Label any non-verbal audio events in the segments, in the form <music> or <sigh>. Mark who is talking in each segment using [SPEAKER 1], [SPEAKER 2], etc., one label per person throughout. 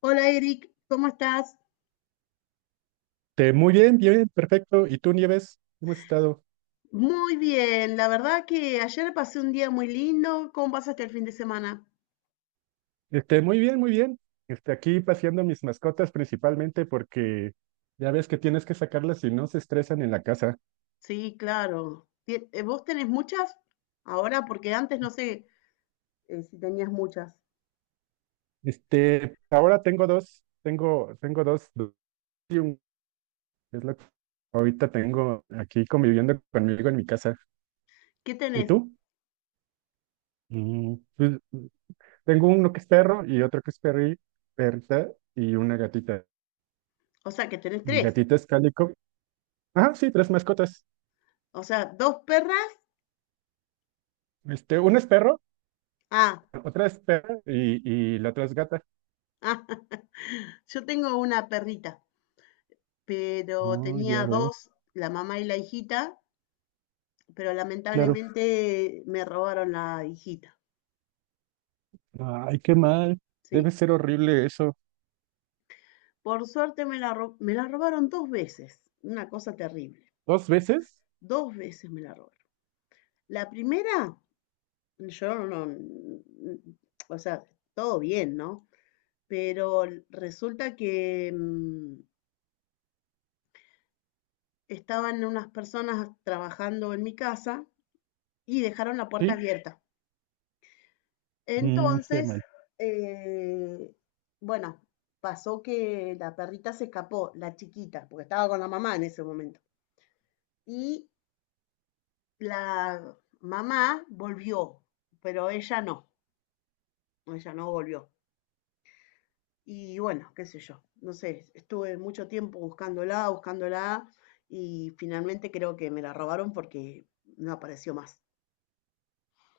[SPEAKER 1] Hola Eric, ¿cómo estás?
[SPEAKER 2] Muy bien, perfecto. ¿Y tú, Nieves? ¿Cómo has estado?
[SPEAKER 1] Muy bien, la verdad que ayer pasé un día muy lindo. ¿Cómo pasaste el fin de semana?
[SPEAKER 2] Muy bien, muy bien. Aquí paseando mis mascotas principalmente porque ya ves que tienes que sacarlas si no se estresan en la casa.
[SPEAKER 1] Sí, claro. ¿Vos tenés muchas ahora? Porque antes no sé si tenías muchas.
[SPEAKER 2] Ahora tengo dos, tengo dos, dos y un, es lo que ahorita tengo aquí conviviendo conmigo en mi casa.
[SPEAKER 1] ¿Qué
[SPEAKER 2] ¿Y
[SPEAKER 1] tenés?
[SPEAKER 2] tú? Pues, tengo uno que es perro y otro que es perrita y una gatita.
[SPEAKER 1] O sea, que tenés
[SPEAKER 2] Mi
[SPEAKER 1] tres.
[SPEAKER 2] gatita es cálico. Ah, sí, tres mascotas.
[SPEAKER 1] O sea, dos perras.
[SPEAKER 2] Uno es perro.
[SPEAKER 1] Ah,
[SPEAKER 2] Otra es perra y la otra es gata.
[SPEAKER 1] ah, <laughs> yo tengo una perrita, pero
[SPEAKER 2] Oh, ya
[SPEAKER 1] tenía
[SPEAKER 2] veo.
[SPEAKER 1] dos, la mamá y la hijita, pero
[SPEAKER 2] Claro.
[SPEAKER 1] lamentablemente me robaron la hijita.
[SPEAKER 2] Ay, qué mal. Debe
[SPEAKER 1] Sí.
[SPEAKER 2] ser horrible eso.
[SPEAKER 1] Por suerte me la robaron 2 veces, una cosa terrible.
[SPEAKER 2] ¿Dos veces?
[SPEAKER 1] Dos veces me la robaron. La primera, yo no, o sea, todo bien, ¿no? Pero resulta que estaban unas personas trabajando en mi casa y dejaron la puerta
[SPEAKER 2] Sí.
[SPEAKER 1] abierta.
[SPEAKER 2] Qué
[SPEAKER 1] Entonces,
[SPEAKER 2] mal.
[SPEAKER 1] eh, bueno, pasó que la perrita se escapó, la chiquita, porque estaba con la mamá en ese momento. Y la mamá volvió, pero ella no volvió. Y bueno, qué sé yo, no sé, estuve mucho tiempo buscándola, buscándola y finalmente creo que me la robaron porque no apareció más.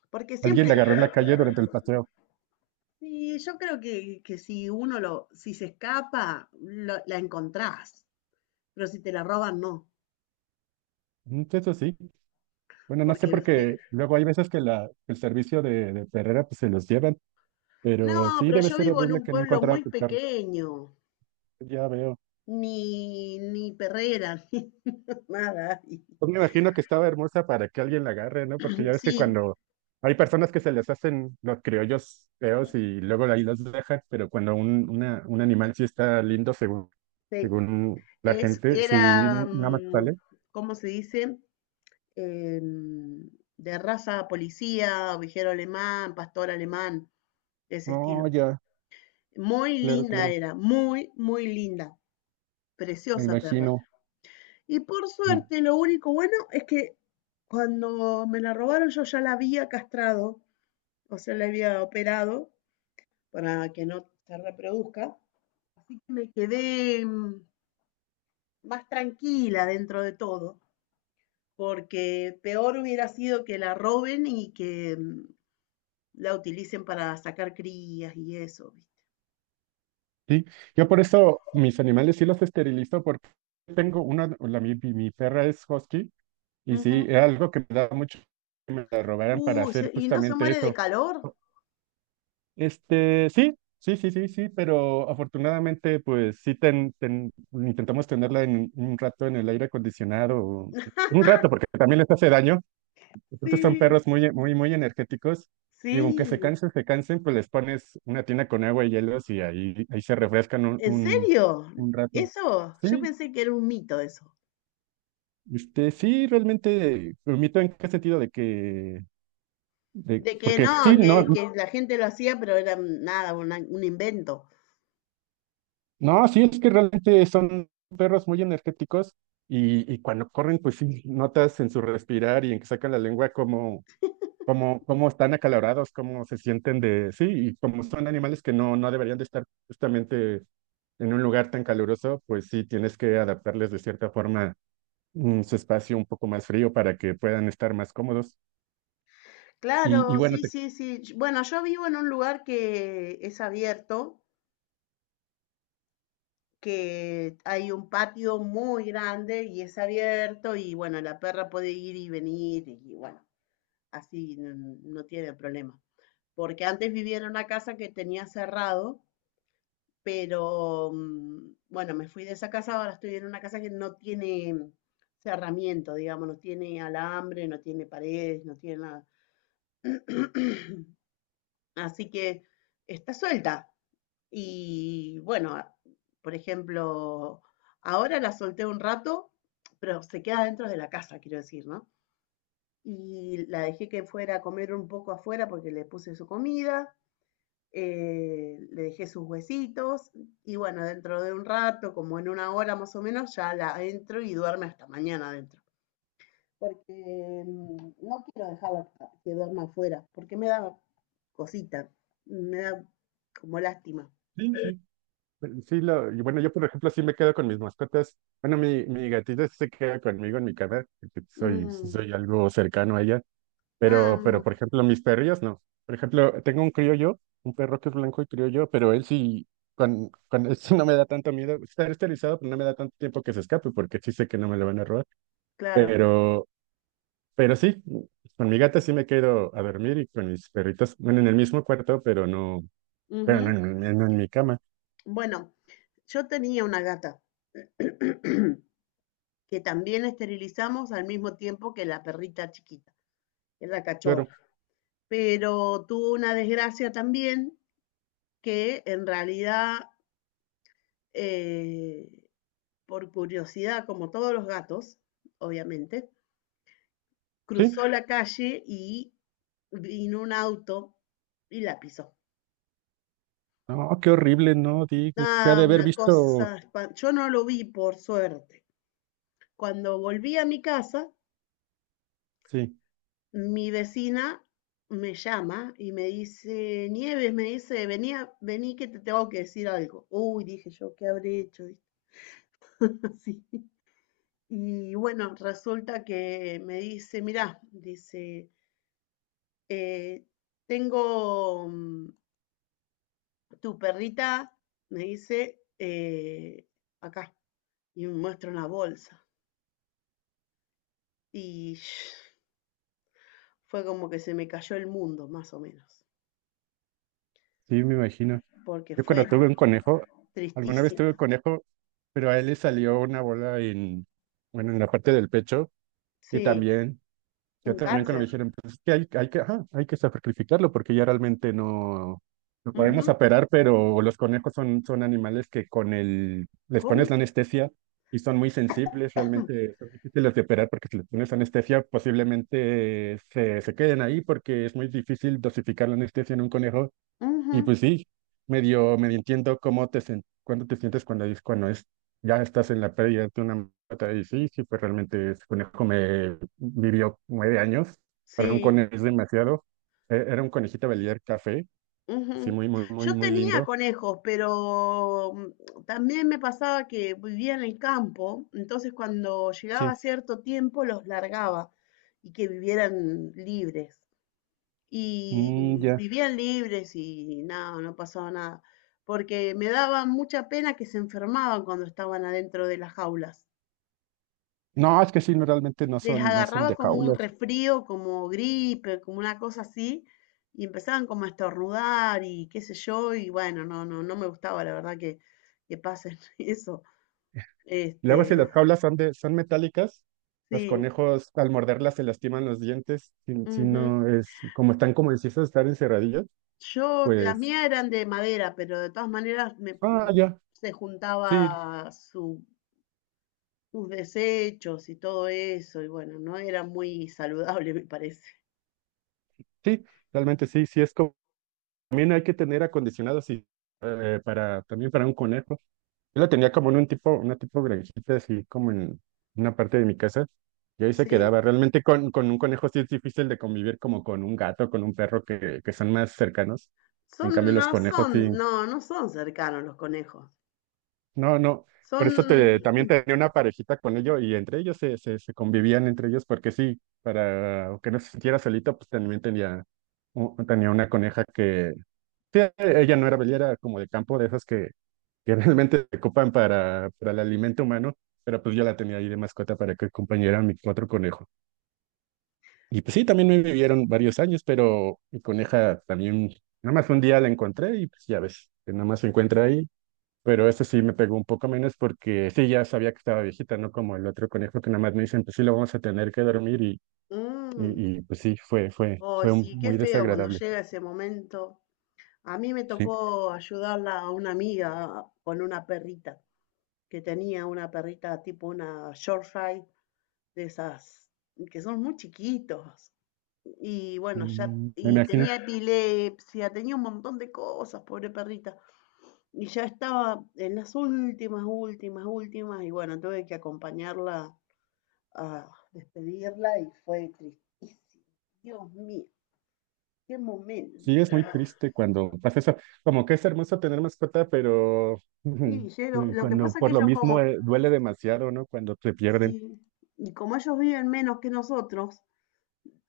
[SPEAKER 1] Porque
[SPEAKER 2] Alguien
[SPEAKER 1] siempre,
[SPEAKER 2] la agarró en la calle durante el paseo.
[SPEAKER 1] sí, yo creo que si uno lo, si se escapa, la encontrás, pero si te la roban, no.
[SPEAKER 2] Pues, eso sí. Bueno, no sé
[SPEAKER 1] Porque, viste,
[SPEAKER 2] porque luego hay veces que el servicio de perrera pues se los llevan, pero
[SPEAKER 1] no,
[SPEAKER 2] sí
[SPEAKER 1] pero
[SPEAKER 2] debe
[SPEAKER 1] yo
[SPEAKER 2] ser
[SPEAKER 1] vivo en
[SPEAKER 2] horrible
[SPEAKER 1] un
[SPEAKER 2] que no
[SPEAKER 1] pueblo
[SPEAKER 2] encontraran
[SPEAKER 1] muy
[SPEAKER 2] tu perro.
[SPEAKER 1] pequeño,
[SPEAKER 2] Ya veo.
[SPEAKER 1] ni perrera, <laughs> ni nada.
[SPEAKER 2] Pues me imagino que estaba hermosa para que alguien la agarre, ¿no? Porque ya ves que
[SPEAKER 1] Sí,
[SPEAKER 2] cuando hay personas que se les hacen los criollos feos y luego ahí los dejan, pero cuando un animal sí está lindo según,
[SPEAKER 1] sí,
[SPEAKER 2] según la
[SPEAKER 1] es,
[SPEAKER 2] gente, sí,
[SPEAKER 1] era,
[SPEAKER 2] nada más sale.
[SPEAKER 1] ¿cómo se dice? Em, de raza policía, ovejero alemán, pastor alemán, de ese estilo.
[SPEAKER 2] Oh, ya,
[SPEAKER 1] Muy
[SPEAKER 2] claro,
[SPEAKER 1] linda
[SPEAKER 2] claro,
[SPEAKER 1] era, muy, muy linda,
[SPEAKER 2] me
[SPEAKER 1] preciosa perra.
[SPEAKER 2] imagino.
[SPEAKER 1] Y por
[SPEAKER 2] Mm,
[SPEAKER 1] suerte, lo único bueno es que cuando me la robaron yo ya la había castrado, o sea, la había operado para que no se reproduzca. Así que me quedé más tranquila dentro de todo. Porque peor hubiera sido que la roben y que la utilicen para sacar crías y eso, ¿viste?
[SPEAKER 2] sí, yo por eso mis animales sí los esterilizo porque tengo una, la, mi, mi mi perra es husky y sí,
[SPEAKER 1] Ujú.
[SPEAKER 2] era algo que me daba mucho que me la robaran para hacer
[SPEAKER 1] ¿Y no se
[SPEAKER 2] justamente
[SPEAKER 1] muere de
[SPEAKER 2] eso.
[SPEAKER 1] calor?
[SPEAKER 2] Sí, sí, sí, sí, sí, pero afortunadamente, pues sí, intentamos tenerla en un rato en el aire acondicionado, un rato, porque también les hace daño. Estos son
[SPEAKER 1] Sí.
[SPEAKER 2] perros muy, muy, muy energéticos y aunque
[SPEAKER 1] Sí,
[SPEAKER 2] se cansen, pues les pones una tina con agua y hielos y ahí se refrescan un,
[SPEAKER 1] ¿en
[SPEAKER 2] un,
[SPEAKER 1] serio?
[SPEAKER 2] un rato.
[SPEAKER 1] Eso, yo
[SPEAKER 2] Sí,
[SPEAKER 1] pensé que era un mito eso,
[SPEAKER 2] sí, realmente, permito en qué sentido de que,
[SPEAKER 1] de que
[SPEAKER 2] porque
[SPEAKER 1] no,
[SPEAKER 2] sí, no.
[SPEAKER 1] que la gente lo hacía, pero era nada, una- un invento.
[SPEAKER 2] No, sí, es que realmente son perros muy energéticos y cuando corren, pues sí, notas en su respirar y en que sacan la lengua cómo están acalorados, cómo se sienten de, sí, y como son animales que no deberían de estar justamente en un lugar tan caluroso, pues sí, tienes que adaptarles de cierta forma su espacio un poco más frío para que puedan estar más cómodos. Y
[SPEAKER 1] Claro,
[SPEAKER 2] bueno,
[SPEAKER 1] sí, sí, sí. Bueno, yo vivo en un lugar que es abierto que hay un patio muy grande y es abierto y bueno, la perra puede ir y venir y bueno, así no tiene problema. Porque antes vivía en una casa que tenía cerrado, pero bueno, me fui de esa casa, ahora estoy en una casa que no tiene cerramiento, digamos, no tiene alambre, no tiene paredes, no tiene nada. <clears throat> Así que está suelta. Y bueno, por ejemplo, ahora la solté un rato, pero se queda dentro de la casa, quiero decir, ¿no? Y la dejé que fuera a comer un poco afuera porque le puse su comida, le dejé sus huesitos y bueno, dentro de un rato, como en una hora más o menos, ya la entro y duerme hasta mañana adentro. Porque no quiero dejarla que duerma afuera, porque me da cosita, me da como lástima.
[SPEAKER 2] sí, sí. Sí, y bueno, yo por ejemplo sí me quedo con mis mascotas. Bueno, mi gatita sí se queda conmigo en mi cama, porque soy, sí
[SPEAKER 1] Mm,
[SPEAKER 2] soy algo cercano a ella, pero
[SPEAKER 1] ah,
[SPEAKER 2] por ejemplo mis perrillos no. Por ejemplo, tengo un criollo, un perro que es blanco y criollo, pero él sí, con él sí no me da tanto miedo. Está esterilizado, pero no me da tanto tiempo que se escape, porque sí sé que no me lo van a robar.
[SPEAKER 1] claro.
[SPEAKER 2] Pero, pero sí, con mi gata sí me quedo a dormir y con mis perritos, bueno, en el mismo cuarto, pero no, pero
[SPEAKER 1] Ujú.
[SPEAKER 2] no en mi cama,
[SPEAKER 1] Bueno, yo tenía una gata que también esterilizamos al mismo tiempo que la perrita chiquita, que es la
[SPEAKER 2] claro.
[SPEAKER 1] cachorra. Pero tuvo una desgracia también que en realidad, eh, por curiosidad, como todos los gatos, obviamente,
[SPEAKER 2] Sí.
[SPEAKER 1] cruzó la calle y vino un auto y la pisó.
[SPEAKER 2] No, qué horrible, no, Dick. Se ha
[SPEAKER 1] Ah,
[SPEAKER 2] de haber
[SPEAKER 1] una
[SPEAKER 2] visto.
[SPEAKER 1] cosa, yo no lo vi por suerte. Cuando volví a mi casa,
[SPEAKER 2] Sí,
[SPEAKER 1] mi vecina me llama y me dice, Nieves, me dice, venía, vení que te tengo que decir algo. Uy, dije yo, ¿qué habré hecho? <laughs> ¿Viste? Y bueno, resulta que me dice, mirá, dice, "eh, tengo tu perrita, me dice, acá, y me muestra una bolsa. Y <sniffs> fue como que se me cayó el mundo, más o menos,
[SPEAKER 2] sí, me imagino.
[SPEAKER 1] porque
[SPEAKER 2] Yo
[SPEAKER 1] fue
[SPEAKER 2] cuando tuve un conejo, alguna vez
[SPEAKER 1] tristísimo.
[SPEAKER 2] tuve un conejo, pero a él le salió una bola en, bueno, en la parte del pecho. Y
[SPEAKER 1] Sí,
[SPEAKER 2] también Yo
[SPEAKER 1] un
[SPEAKER 2] también cuando me
[SPEAKER 1] cáncer.
[SPEAKER 2] dijeron, pues es que hay que, ajá, hay que sacrificarlo porque ya realmente no lo podemos
[SPEAKER 1] Ujú,
[SPEAKER 2] operar, pero los conejos son animales que les
[SPEAKER 1] ¿cómo?
[SPEAKER 2] pones la anestesia y son muy sensibles, realmente son difíciles de operar porque si les pones anestesia posiblemente se queden ahí porque es muy difícil dosificar la anestesia en un conejo
[SPEAKER 1] Ujú,
[SPEAKER 2] y pues sí, medio, medio entiendo cuándo te sientes cuando dices cuando es, ya estás en la pérdida de una mata y sí, sí, pues realmente ese conejo me vivió 9 años, para un
[SPEAKER 1] sí,
[SPEAKER 2] conejo es demasiado. Era un conejito belier café, sí,
[SPEAKER 1] ujú.
[SPEAKER 2] muy, muy, muy,
[SPEAKER 1] Yo
[SPEAKER 2] muy
[SPEAKER 1] tenía
[SPEAKER 2] lindo,
[SPEAKER 1] conejos, pero también me pasaba que vivía en el campo, entonces cuando llegaba
[SPEAKER 2] sí,
[SPEAKER 1] cierto tiempo los largaba y que vivieran libres. Y
[SPEAKER 2] mm, ya,
[SPEAKER 1] vivían libres y nada, no pasaba nada, porque me daba mucha pena que se enfermaban cuando estaban adentro de las jaulas.
[SPEAKER 2] no, es que sí, no, realmente no
[SPEAKER 1] Les
[SPEAKER 2] son, no son
[SPEAKER 1] agarraba
[SPEAKER 2] de
[SPEAKER 1] como un
[SPEAKER 2] jaulas,
[SPEAKER 1] resfrío, como gripe, como una cosa así, y empezaban como a estornudar y qué sé yo, y bueno, no, no, no me gustaba la verdad que pasen <laughs> eso.
[SPEAKER 2] luego
[SPEAKER 1] Este,
[SPEAKER 2] si las jaulas son son metálicas, los
[SPEAKER 1] sí.
[SPEAKER 2] conejos al morderlas se lastiman los dientes, si
[SPEAKER 1] Ujú.
[SPEAKER 2] no es, como están como si estar encerradillos,
[SPEAKER 1] Yo, las
[SPEAKER 2] pues
[SPEAKER 1] mías eran de madera, pero de todas maneras
[SPEAKER 2] ah, ya,
[SPEAKER 1] se
[SPEAKER 2] sí,
[SPEAKER 1] juntaba sus desechos y todo eso, y bueno, no era muy saludable, <laughs> me parece.
[SPEAKER 2] sí, realmente sí, sí es como, también hay que tener acondicionado así, también para un conejo. Yo la tenía como en una tipo granjita así como en una parte de mi casa, y ahí se
[SPEAKER 1] Sí,
[SPEAKER 2] quedaba. Realmente con un conejo sí es difícil de convivir como con un gato, con un perro que son más cercanos. En cambio los conejos sí,
[SPEAKER 1] son, no, no son cercanos los conejos.
[SPEAKER 2] no, no, por
[SPEAKER 1] Son.
[SPEAKER 2] eso también tenía una parejita con ellos y entre ellos se convivían entre ellos porque sí, para que no se sintiera solito, pues también tenía una coneja que, sí, ella no era bella, era como de campo, de esas que <laughs> realmente se ocupan para el alimento humano, pero pues yo la tenía ahí de mascota para que acompañara a mi otro conejo. Y pues sí, también me vivieron varios años, pero mi coneja también, nada más un día la encontré y pues ya ves, que nada más se encuentra ahí pero ese sí me pegó un poco menos porque sí, ya sabía que estaba viejita, ¿no? Como el otro conejo que nada más me dicen, pues sí, lo vamos a tener que dormir y,
[SPEAKER 1] Mm,
[SPEAKER 2] y, y, pues sí, fue, fue,
[SPEAKER 1] ay,
[SPEAKER 2] fue
[SPEAKER 1] sí,
[SPEAKER 2] un-
[SPEAKER 1] qué
[SPEAKER 2] muy
[SPEAKER 1] feo cuando
[SPEAKER 2] desagradable.
[SPEAKER 1] llega ese momento. A mí me
[SPEAKER 2] Sí,
[SPEAKER 1] tocó ayudarla a una amiga con una perrita, que tenía una perrita tipo una Yorkshire, de esas que son muy chiquitos. Y bueno, ya,
[SPEAKER 2] Me
[SPEAKER 1] y
[SPEAKER 2] imagino.
[SPEAKER 1] tenía epilepsia, tenía un montón de cosas, pobre perrita. Y ya estaba en las últimas, últimas, últimas, y bueno, tuve que acompañarla a despedirla y fue tristísimo. Dios mío. Qué momento.
[SPEAKER 2] Sí, es muy triste cuando pasa eso. Como que es hermoso tener mascota, pero
[SPEAKER 1] Sí, Yero,
[SPEAKER 2] <laughs>
[SPEAKER 1] lo que
[SPEAKER 2] cuando
[SPEAKER 1] pasa es que
[SPEAKER 2] por lo
[SPEAKER 1] ellos
[SPEAKER 2] mismo
[SPEAKER 1] como,
[SPEAKER 2] duele demasiado, ¿no? Cuando se pierden.
[SPEAKER 1] sí, y como ellos viven menos que nosotros,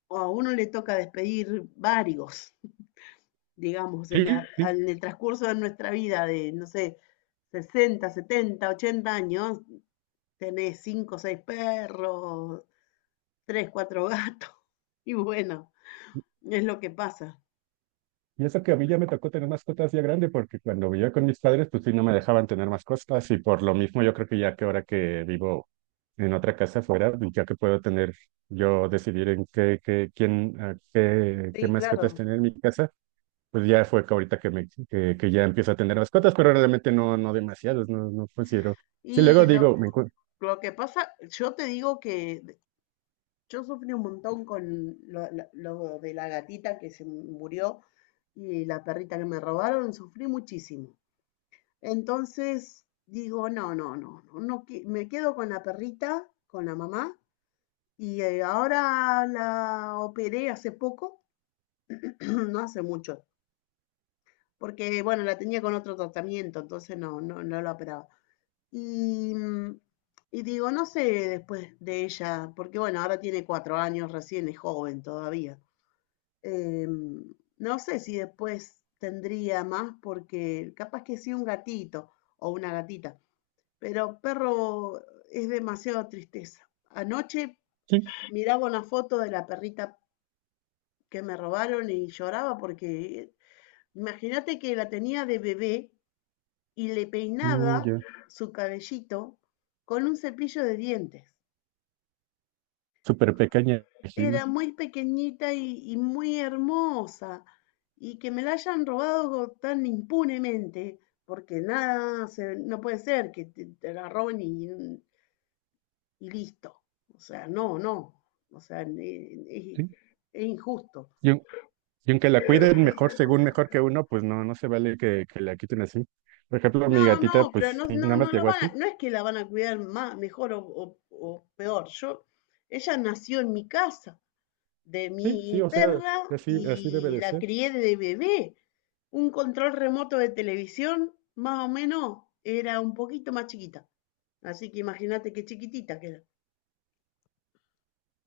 [SPEAKER 1] o a uno le toca despedir varios, <laughs> digamos, en,
[SPEAKER 2] Sí,
[SPEAKER 1] la-
[SPEAKER 2] sí.
[SPEAKER 1] al- en el transcurso de nuestra vida de, no sé, 60, 70, 80 años, tenés 5, 6 perros, 3 4 gatos, <laughs> y bueno, es lo que pasa.
[SPEAKER 2] Y eso que a mí ya me tocó tener mascotas ya grande, porque cuando vivía con mis padres, pues sí, no me dejaban tener mascotas. Y por lo mismo, yo creo que ya que ahora que vivo en otra casa fuera, ya que puedo tener, yo decidir en qué, quién, ah, qué
[SPEAKER 1] Sí,
[SPEAKER 2] mascotas
[SPEAKER 1] claro.
[SPEAKER 2] tener en mi casa, pues ya fue que ahorita que, que ya empiezo a tener mascotas, pero realmente no demasiados, no considero. Sí,
[SPEAKER 1] Y
[SPEAKER 2] luego
[SPEAKER 1] lo,
[SPEAKER 2] digo, me encuentro,
[SPEAKER 1] lo que pasa, yo te digo que yo sufrí un montón con lo, lo de la gatita que se murió y la perrita que me robaron, sufrí muchísimo. Entonces digo, no, no, no, no, no, me quedo con la perrita, con la mamá, y ahora la operé hace poco, <clears throat> no hace mucho, porque bueno, la tenía con otro tratamiento, entonces no la operaba. Y, mm, y digo, no sé después de ella, porque bueno, ahora tiene 4 años, recién es joven todavía. Eh, no sé si después tendría más, porque capaz que sí un gatito o una gatita, pero perro es demasiada tristeza. Anoche
[SPEAKER 2] sí,
[SPEAKER 1] miraba una foto de la perrita que me robaron y lloraba porque imagínate que la tenía de bebé y le peinaba
[SPEAKER 2] mm, ya,
[SPEAKER 1] su cabellito con un cepillo de dientes.
[SPEAKER 2] súper pequeña, imagino,
[SPEAKER 1] Era muy pequeñita y muy hermosa, y que me la hayan robado tan impunemente, porque nada, no puede ser que te la roben y listo. O sea, no, no, o sea,
[SPEAKER 2] sí.
[SPEAKER 1] es, es, injusto.
[SPEAKER 2] Y Y aunque la cuiden mejor, según mejor que uno, pues no, no se vale que la quiten así. Por ejemplo, mi
[SPEAKER 1] No, no,
[SPEAKER 2] gatita,
[SPEAKER 1] pero
[SPEAKER 2] pues
[SPEAKER 1] no,
[SPEAKER 2] sí,
[SPEAKER 1] no,
[SPEAKER 2] nada más
[SPEAKER 1] no
[SPEAKER 2] llegó así.
[SPEAKER 1] no es que la van a cuidar más, mejor o, o peor. Yo, ella nació en mi casa, de
[SPEAKER 2] Sí, sí,
[SPEAKER 1] mi
[SPEAKER 2] o sea,
[SPEAKER 1] perra
[SPEAKER 2] así, así debe
[SPEAKER 1] y
[SPEAKER 2] de
[SPEAKER 1] la
[SPEAKER 2] ser.
[SPEAKER 1] crié de bebé. Un control remoto de televisión, más o menos, era un poquito más chiquita. Así que imagínate qué chiquitita que era.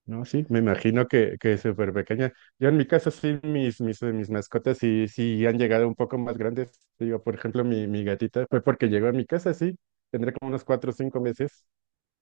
[SPEAKER 2] No, sí, me imagino que es súper pequeña. Yo en mi caso, sí, mis mascotas sí, sí han llegado un poco más grandes. Digo, por ejemplo, mi gatita fue porque llegó a mi casa, sí, tendré como unos 4 o 5 meses.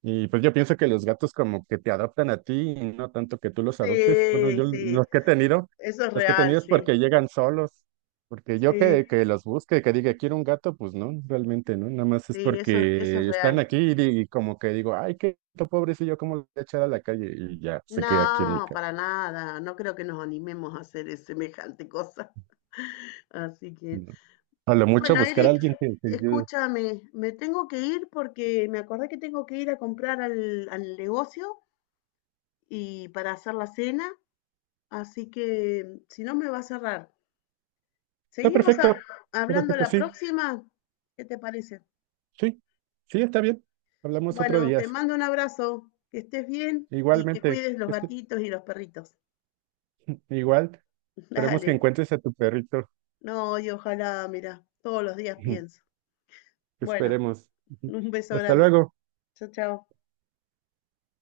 [SPEAKER 2] Y pues yo pienso que los gatos como que te adoptan a ti y no tanto que tú los adoptes. Bueno,
[SPEAKER 1] Sí,
[SPEAKER 2] yo
[SPEAKER 1] sí,
[SPEAKER 2] los que he tenido,
[SPEAKER 1] eso es
[SPEAKER 2] los que he
[SPEAKER 1] real,
[SPEAKER 2] tenido es
[SPEAKER 1] sí.
[SPEAKER 2] porque llegan solos, porque yo
[SPEAKER 1] Sí,
[SPEAKER 2] que los busque, que diga quiero un gato, pues no, realmente no, nada más es
[SPEAKER 1] sí, eso es
[SPEAKER 2] porque están
[SPEAKER 1] real.
[SPEAKER 2] aquí y como que digo, ay, qué gato pobrecillo, ¿cómo lo voy a echar a la calle? Y ya se queda aquí en mi
[SPEAKER 1] No,
[SPEAKER 2] casa.
[SPEAKER 1] para nada. No creo que nos animemos a hacer semejante cosa. <laughs> Así que,
[SPEAKER 2] No. A lo mucho
[SPEAKER 1] bueno,
[SPEAKER 2] buscar a
[SPEAKER 1] Eric,
[SPEAKER 2] alguien que te ayude.
[SPEAKER 1] escúchame, me tengo que ir porque me acordé que tengo que ir a comprar al, al negocio y para hacer la cena, así que si no me va a cerrar.
[SPEAKER 2] Está
[SPEAKER 1] Seguimos
[SPEAKER 2] perfecto,
[SPEAKER 1] a-
[SPEAKER 2] está
[SPEAKER 1] hablando
[SPEAKER 2] perfecto,
[SPEAKER 1] la
[SPEAKER 2] sí,
[SPEAKER 1] próxima. ¿Qué te parece?
[SPEAKER 2] sí, sí, está bien. Hablamos otro
[SPEAKER 1] Bueno,
[SPEAKER 2] día.
[SPEAKER 1] te mando un abrazo, que estés bien y que
[SPEAKER 2] Igualmente,
[SPEAKER 1] cuides los gatitos y los perritos.
[SPEAKER 2] igual.
[SPEAKER 1] <laughs>
[SPEAKER 2] Esperemos que
[SPEAKER 1] Dale.
[SPEAKER 2] encuentres a tu perrito.
[SPEAKER 1] No, y ojalá, mira, todos los días pienso.
[SPEAKER 2] <laughs>
[SPEAKER 1] Bueno,
[SPEAKER 2] Esperemos. <laughs>
[SPEAKER 1] un beso
[SPEAKER 2] Hasta
[SPEAKER 1] grande.
[SPEAKER 2] luego.
[SPEAKER 1] Chao, chao.